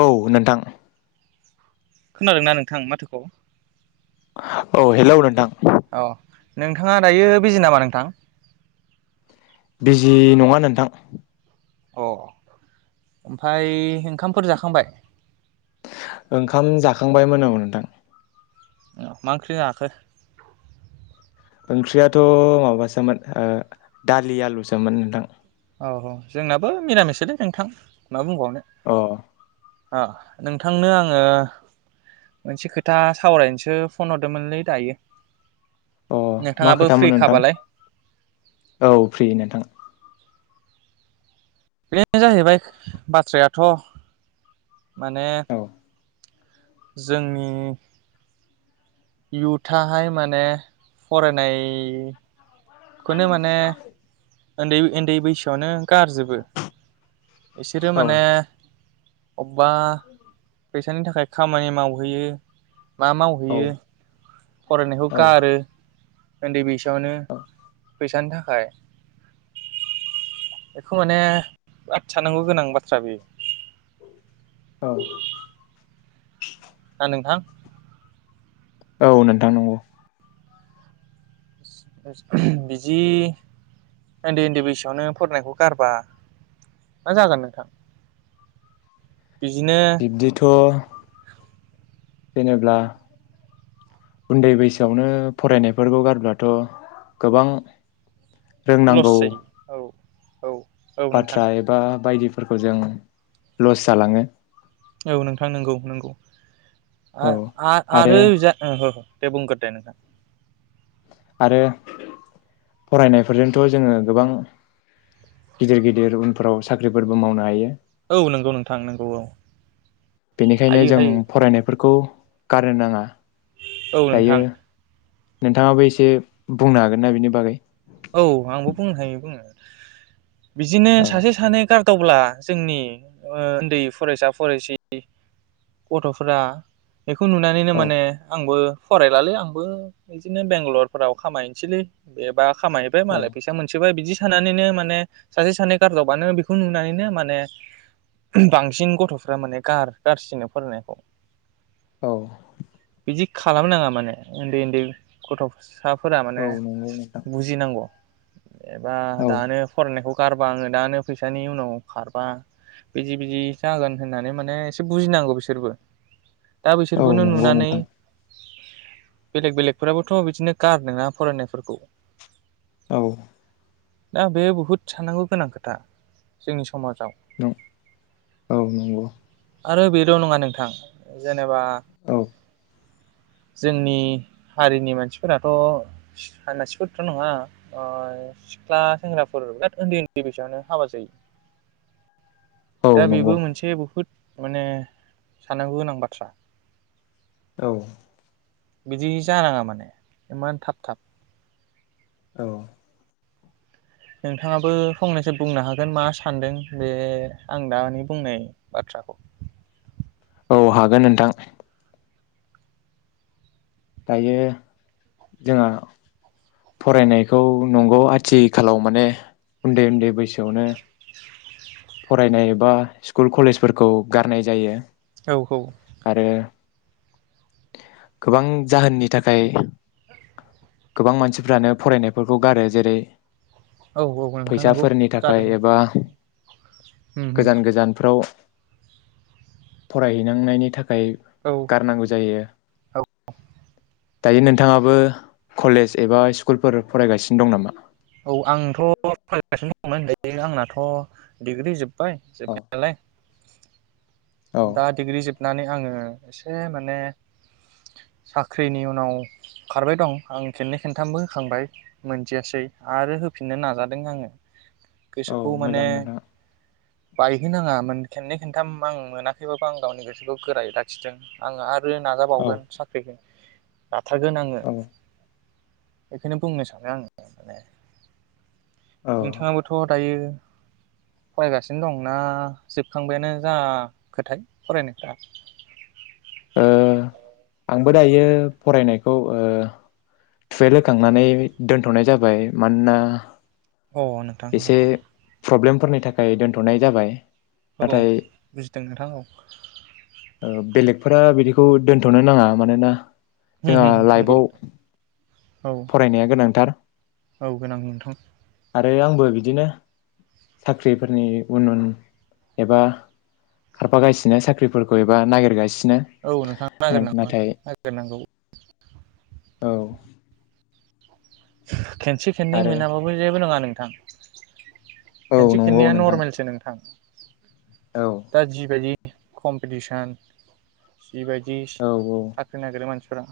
औ नोंथां खोनादोंना नोंथां माथोखौ औ हेलौ नोंथां अ नोंथाङा दायो बिजि नामा नोंथां बिजि नङा नोंथां अ ओमफ्राय ओंखामफोर जाखांबाय ओंखाम जाखांबायमोन औ नोंथां औ मा ओंख्रि जाखो ओंख्रियाथ' माबासोमोन ओ दालि आलुसोमोन नोंथां औ औ जोंनाबो निरामिस सोलै नोंथां मा बुंबावनो औ ओ नोंथांनो आङो मोनसे खोथा सावरायनोसो फन हरदोंमोनलै दायो अ मा नोंथाङाबो फ्रि खोथामोन नोंथां खाबालाय औ फ्रि नोंथां। बेनो जाहैबाय बाथ्रायाथ' माने औ जोंनि इउथाहाय माने फरायनाय [inaudible] उन्दै उन्दै बैसोआवनो गारजोबो बिसोरो औ माने अबबा फैसानि थाखाय खामानि मावहैयो। मा औ मावहैयो। फरायनायखौ‌ औ गारो ओन्दै बैसो आवनो फैसानि थाखाय बेखौ माने आद सखन्नांगौ गोनां बाथ्रा बेयो औ ना नोंथां। औ नोंथां नंगौ। बिदि ओन्दै ओन्दै बैसोआवनो फरायनायखौ गारबा मा जागोन नोंथां? बिदिनो बिब्दिथ' जेनेब्ला उन्दै बैसोआवनो फरायनायफोरखौ गारब्लाथ' गोबां लस रोंनांगौ जायो औ औ औ नोंथां बाथ्रा एबा बायदि फोरखौ जों लस जालाङो। औ नोंथां नोंगौ नोंगौ। आ‌ औ आ आरो जा दे बुंगोर दे नोंथां। आरो फरायनायफोरजोंथ' जोङो गोबां गिदिर गिदिर उनफोराव साख्रिफोरबो मावनो हायो। औ नोंगौ नोंथां नोंगौ औ। बेनिखायनो हायो जों हायो फरायनाय फोरखौ गारनो नाङा। औ दायो नोंथां। नोंथाङाबो एसे बुंनो हागोन ना बिनि बागै? औ आंबो बुंनो हायो बुङो बिदिनो औ सासे सानै गार दावब्ला जोंनि ओ उन्दै फरायसा फरासि गथ'फोरा बेखौ नुनानैनो औ माने आंबो फरायलालै आंबो इदिनो बेंगालरफोराव खामायनोसैलै बेबा खामायैबाय औ मालाय फैसा मोनसोबाय बिदि सानानैनो माने सासे सानै गारदावबानो बेखौ नुनानैनो माने बांसिन गथ'फ्रा माने गार गारसिनो फरायनायखौ औ बिदि खालामनााङा माने ओन्दै ओन्दै गथ'सा औ नोंगौ नोंथां । बुजिनांगौ एबा दानो फरायनायखौ गारबा आङो दानो फैसानि उनाव खारबा, बिदि बिदि जागोन होननानै माने एसे बुजिनांगौ बिसोरबो दा औ बिसोरखौनो नंगौ नुनानै नोंथां बेलेग बेलेगफोराबोथ' बिदिनो गार नाङा फरायनायफोरखौ औ दा बे बुहुत साननांगौ गोनां खोथा जोंनि सम समाजाव औ नंगौ आरो बेल' नङा नोंथां जेन नेबा औ जोंनि हारिनि मानसिफोराथ' साननासि थ्रा' नङा सिख्ला सेंग्राफोर बिराद उन्दै उन्दै बिसांनो हाबा जायो औ । दा नंगौ बेबो मोनसे बहुद माने साननांगौ गोनां बाथ्रा। औ बिदि जानाङा माने इमान थाब थाब। औ नोंथाङाबो फंनैसो बुंनो हागोन मा सानदों बे आं दानि बुंनाय बाथ्राखौ । औ हागोन नोंथां। दायो जोंहा फरायनायखौ नंगौ आथिखालाव माने उन्दै उन्दै बैसोआवनो फरायनाय बा स्कुल कलेजफोरखौ गारनाय जायो। औ औ आरो गोबां जाहोननि थाखाय, गोबां मानसिफ्रानो फरायनायफोरखौ गारो जेरै औ औ नोंथां नंगौ फैसाफोरनि थाखाय जादों एबा उम उम गोजान गोजान फ्राव फरायहैनांनायनि थाखाय। थाखाय औ गारनांगौ जायो। औ दायो नोंथाङाबो कलेज एबा स्कुलफोर फरायगासिनो दं नामा? औ आंथ' फरायगासिनो दं। दं आंनाथ' डिग्रि जोब जोब्बाय औ जोबनायालाय औ दा डिग्रि जोबनानै आङो एसे माने साख्रिनि उनाव खारबाय दं आं खेननै खनथामबो होखांबाय मोनजयाासै आरो होफिननो नाजादों आङो औ गोसोखौ माने मोजां नोंथां बाय हो नाङा खेननै खेनथाम आं मोनाखैबाबो आं गावनि गोसोखौ गोरायै लाखिदों आङो आरो। औ नाजाबावगोन साख्रिखौ जाथारगोन आङो औ बेखौनो बुंनो सानो आङो माने औ नोंथाङाबोथ दायो फरायगासिनो दंना जोबखांबायानो जा खोथाय फरायनायफ्रा ओ। आंबो दायो फरायनायखौ ओ थुवेलभ होखांनानै दोनथनाय जाबाय मानोना अ नोंथां एसे अ। प्रब्लेमफोरनि थाखाय दोनथनाय जाबाय औ नाथाय बुजिदों नोंथां औ। फोरा बिदिखौ दोनथनो नाङा मानोना होम जोंहा होम नंगौ लाइब‌आव नोंथां औ औ गोनां नोंथां। आरो आंबो बिदिनो साख्रिफोरनि उन उन एबा खारफागासिनो साख्रिफोरखौ एबा नागिरगासिनो औ नोंथाङा नागिरनांगौ नाथाय नागिरनांगौ औ। [inaudible] खेनसे खेननै आरो मोनाबाबो जेबो नङा। थां। औ खेनसे नंगौ खेननैआ नोंथां नरमेलसो नोंथां औ दाजिबायदि कमपिटसन बेबायदि औ थाखो नागिरो मानसि फोरा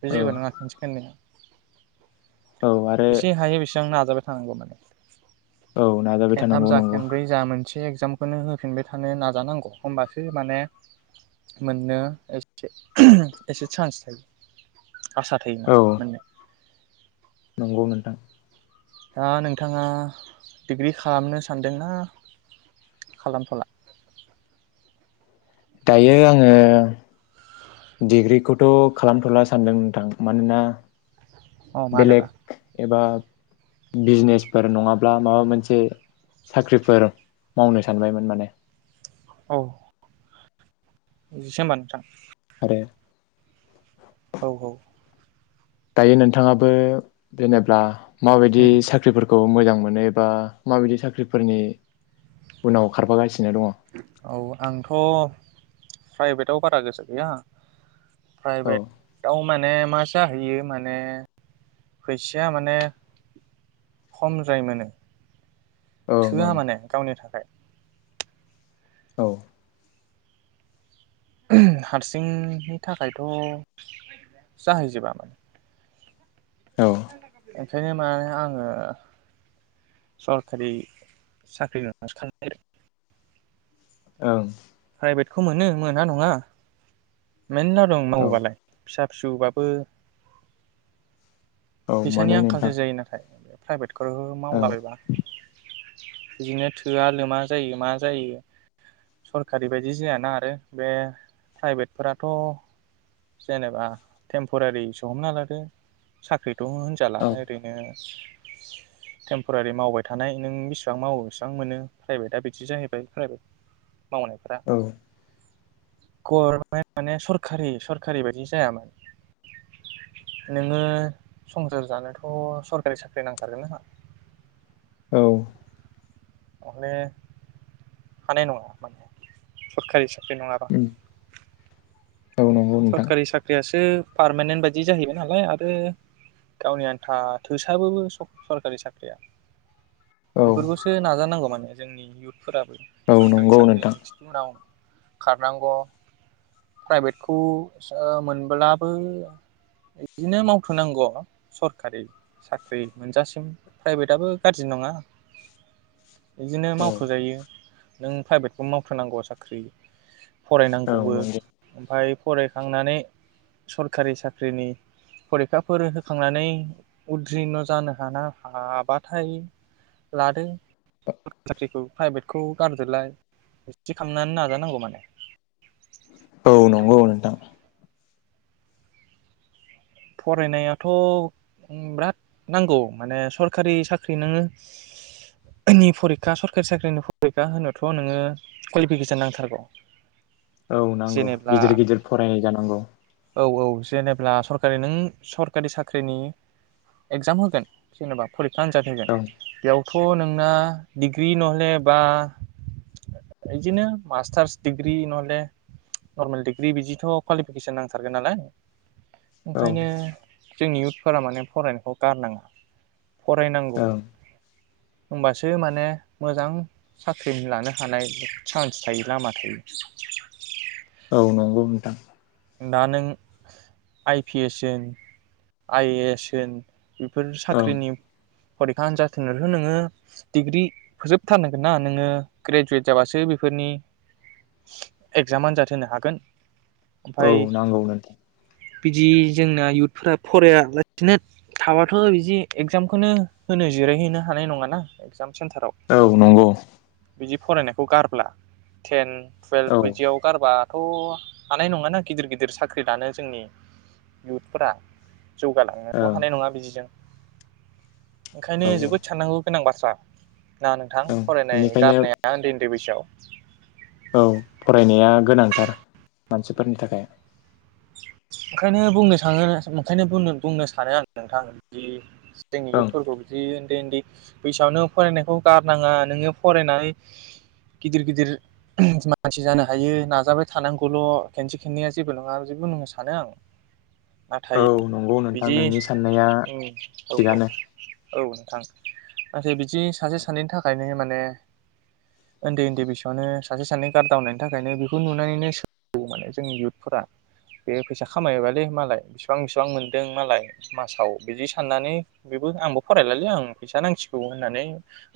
बे औ जबो नङा खोनसे खोननैआव औ आरो एसे हायो बेसेबां नाजाबाय थांगौ माने औ नाजाबाय थानांगौ नंगौ। से एगजामखौनो होफिनबाय थानो नाजानांगौ होनबासो माने मोननो एसे एसे सान्स थायो। आसा थायो औ माने मोननो। नंगौ नोंथां दा नोंथाङा डिग्रि खालामनो सानदोंना खालामथला? दायो आङो डिग्रिखौथ खालामथला सानदों नोंथां मानोना अ मानोबा बेलेग एबा बिजनेसफोर नङाब्ला माबा मोनसे साख्रिफोर मावनो सानबायमोन माने। औ इदिसो होंबा नोंथां। ओ औ औ दायो नोंथाङाबो जेनेब्ला माबायदि साख्रिफोरखौ मोजां मोनोबा माबायदि साख्रिफोरनि उनाव खारफागासि औ आंथ' प्राइभेटआव बारा गोसो गैया औ प्राइभेटआव मा ने मा जाहैयो माने फैसाया माने खमद्राय मोनो ओं थोआ ओं माने गावनि थाखाय औ हारसिंनि थाखायथ' जाहैजोबा माने औ [inaudible] ओंखायनो माने आङो सरखारि साख्रि [inaudible] औ प्राइभेटखौ मोनो मोना नङा मेरला दंङो औ मावोबालाय फिसा फिसौ बाबो औ फैसानि मोनो नोंथां आंखालसो जायो नाथाय प्राइभेट खो ओं मावलाबायबा बिदिनो थोआ लोमा जायो मा जायो सर खारि बायदि जायाना आरो बे प्राइभेटफोराथ' जेनेबा टेम्परारिसो हमना लादो साख्रि थ' होनजाला औ ओरैनो टेम्परारि मावबाय थानाय नों बेसेबां मावो बेसेबां मोनो प्राइभेटआ बिदि जाहैबाय प्राइभेट मावनायफोरा औ गरमेन्ट माने सरकारि सर खारि बायदि जायामोन नोङो संसार जानोथ' सरखारि साख्रि नांथारगोन ना औ माने हानाय नङा माने सरखारि सा बे नङाबा औ नंगौ नोंथां बियो पारमानेन्ट बायदि जाहैबाय नालाय आरो गावनि आन्था थोस्लाबो सरखारि साख्रिया औ बेफोरखौसो नाजानांगौ माने । जोंनि इयुथ फोराबो औ सरखारि नंगौ नोंथां साख्रिनि खिथु उनाव खारनांगौ प्राइभेट खौ सो उह मोनब्लाबो बिदिनो मावथ'नांगौ सरखारि साख्रि मोनजासिम प्राइभेटआबो गाज्रि नंङा । बिदिनो औ मावथ'जायो । नों प्राइभेटखौ मावथारनांगौआ साख्रि औ फरायनांगौबो नंगौ ओमफाय फरायखांनानै सरखारि साख्रिनि फरिखाफोर होखांनानै उद्रिन' जानो हाना हाबाथाय लादो साख्रिखौ प्राइभेटखौ गारदोलाय बिब्दि खालामनानै नाजानांगौ माने । औ नंगौ नोंथां । फरायनायाथ' ब्राद नांगौ माने सरखारि साख्रि नोङो नि फरिखा सरखारि साख्रिनि फरिखा होनोथ' नोङो कुवालिफिकेसन नांथारगौ । औ नांगौ गिदिर गिदिर फरायनाय जानांगौ । औ औ जेनेब्ला सर ओरै नों सरकारि साख्रिनि एकजाम होगोन जेनेबा फरिख खा आनजाद होगोन ओं बेयाव थ' नोंना डिग्रि नहले बा बिदिनो मास्टार्स डिग्रि नहले नर्मेल डिग्रि बिदिथ' क्वालिफिकेसन नांथारगोन नालाय । औ ओंखायनो जोंनि इयउथफोरा माने फरायनायखौ गारनांङा फरायनांगौ ओं होमबासो माने मोजां साख्रि लानो हानाय चान्स थायो लामा थायो । औ नंगौ नोंथां । दा नों आइ पि एस होन आइ ए एस होन बिफोर ओं साख्रिनि फरिखा आनजाद होनोथो नोङो डिग्रि फोजोबथारनांगोन ना नोङो ग्रेजुवेट जाबासो बेफोरनि एगजाम आन्जाद होनो हागोन । औ नांगौ नोथां । बिदि जोंना इयुथफोरा फरायालासिनो थाबाथ' बिदि एक्जामखौनो होनो जिरायहैनो हानाय नङा ना औ नंगौ बिदि फरायनायखौ गारब्ला टेन औ टुवेल्भ ओं बिदिआव गारबा थ' हा नाय नङा ना गिदिर गिदिर साख्रि लानो जोंनि इउथफोरा । औ जौगालांनोथ' हानाय नङा बिदिजों । ओंखायनो औ जोबोद साननांगौ गोनां बाथ्रा । ना नोंथां ओं फरायनाय बेनिखायनो गारनाया उन्दै दै बैसोआव। औ फरायनाया गोनांथार मानसिफोरनि थाखाय। ओंखायनो बुंनो सानो ओंखायनो बुंनो सानो आं नोंथां बिदि जोंनि ओं इयुतफोरखौ बिदि बे उन्दै बैसोआवनो फरायनायखौ गारनाङा नोङो फरायनानै गिदिर गिदिर मानसि जानो हायो नाजाबाय थानांगौल' खेनसे खेननैया जेबो नङा [unintelligible] सानो आं। औ नाथाय नंगौ नोंथां बिदि नोंनि साननाया उम औ थिगानो। औ नोंथां नाथाय बिदि सासे सानैनि थाखायनो माने उन्दै उन्दै बैसोआवनो सासे सानै गारदावनायनि थाखायनो बेखौ नुनानै सो माने जोंनि इयुथफोरा बे फैसा खामायबालै मालाय बेसिबां बिसिबां मोनदों मालाय मासाव बिदि साननानै बेबो आंबो फरायलालै आं फैसा नांसिगौ होननानै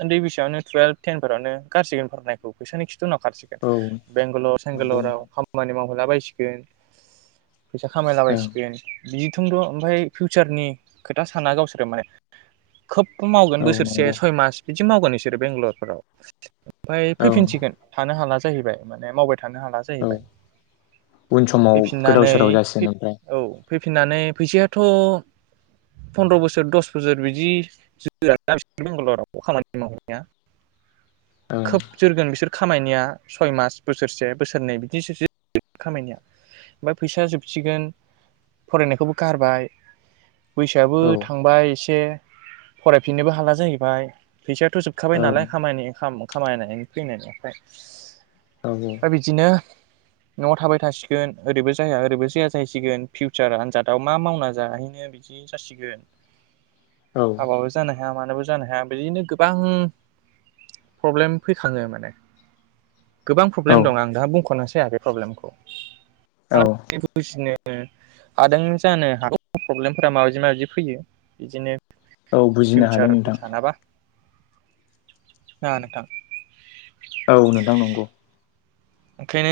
उन्दै बैसोयावनो टुवेल्भ टेनफोरावनो गारसिगोन फरायनायखौ फैसानि खि थि उनाव खारसिगोन औ बेंगालराव नंगौ सेंगालराव नोंथां खामानि माव हलाबायसिगोन। फैसा खामायलाबायसिगोन बि थोंद'ओमफाय फिउचारनि खोथा साना गावसोरो माने खोब मावगोन ओं औ बोसोरसे नंगौ सय मास बिदि मावगोन बिसोरो बेंगलरफोराव ओमफ्राय ओं फैफिनसिगोन थानो हाला जाहैबाय माने मावबाय। थानो हाला औ जाहैबाय उन समाव फैफिन [unintelligible] गोदाव सोराव जासिगोन ओमफ्राय फैफिननानै फैसाथ' [unintelligible] फन्द्र' बोसोर दस बोसोर बिदि जोरा बिसोर बेंगालराव खामानि मावहैनाया। खोब जोरगोन बिसोर। खामायनिया सय मास बोसोरसे बोसोरनै बिदिससो खामायनिया। ओमफ्राय फैसा जोबसिगोन फरायनायखौबो गारबाय बैसोआबो ओं औ थांबाय एसे फरायफिननोबो हाला जाहैबाय। फैसायाथ' जोबखाबाय नालाय ओं [unintelligible] खामायनायनि फैनायनिफ्राय औ दा बिदिनो न'आव थाबाय थासिगोन। ओरैबो जाया ओरैबो जाया जाहैसिगोन फिउचार आनजादाव मा मावना जाहैनो बिदि जासिगोन। हाबाबो जानाय। हाया मानोबो जानो हाया बिदिनो गोबां प्रब्लेम फैखाङो माने गोबां औ प्रब्लेम दं आं दा बुंख'नोसै हायाखै प्रब्लेमखौ। [unintelligible] औ ओ हादों जानो हागौ प्रब्लेमफोरा माबायदि माबायदि फैयो इदिनो औ बुजिनो हादों नोंथां। ना नोंथां औ नोंथां नंगौ। ओंखायनो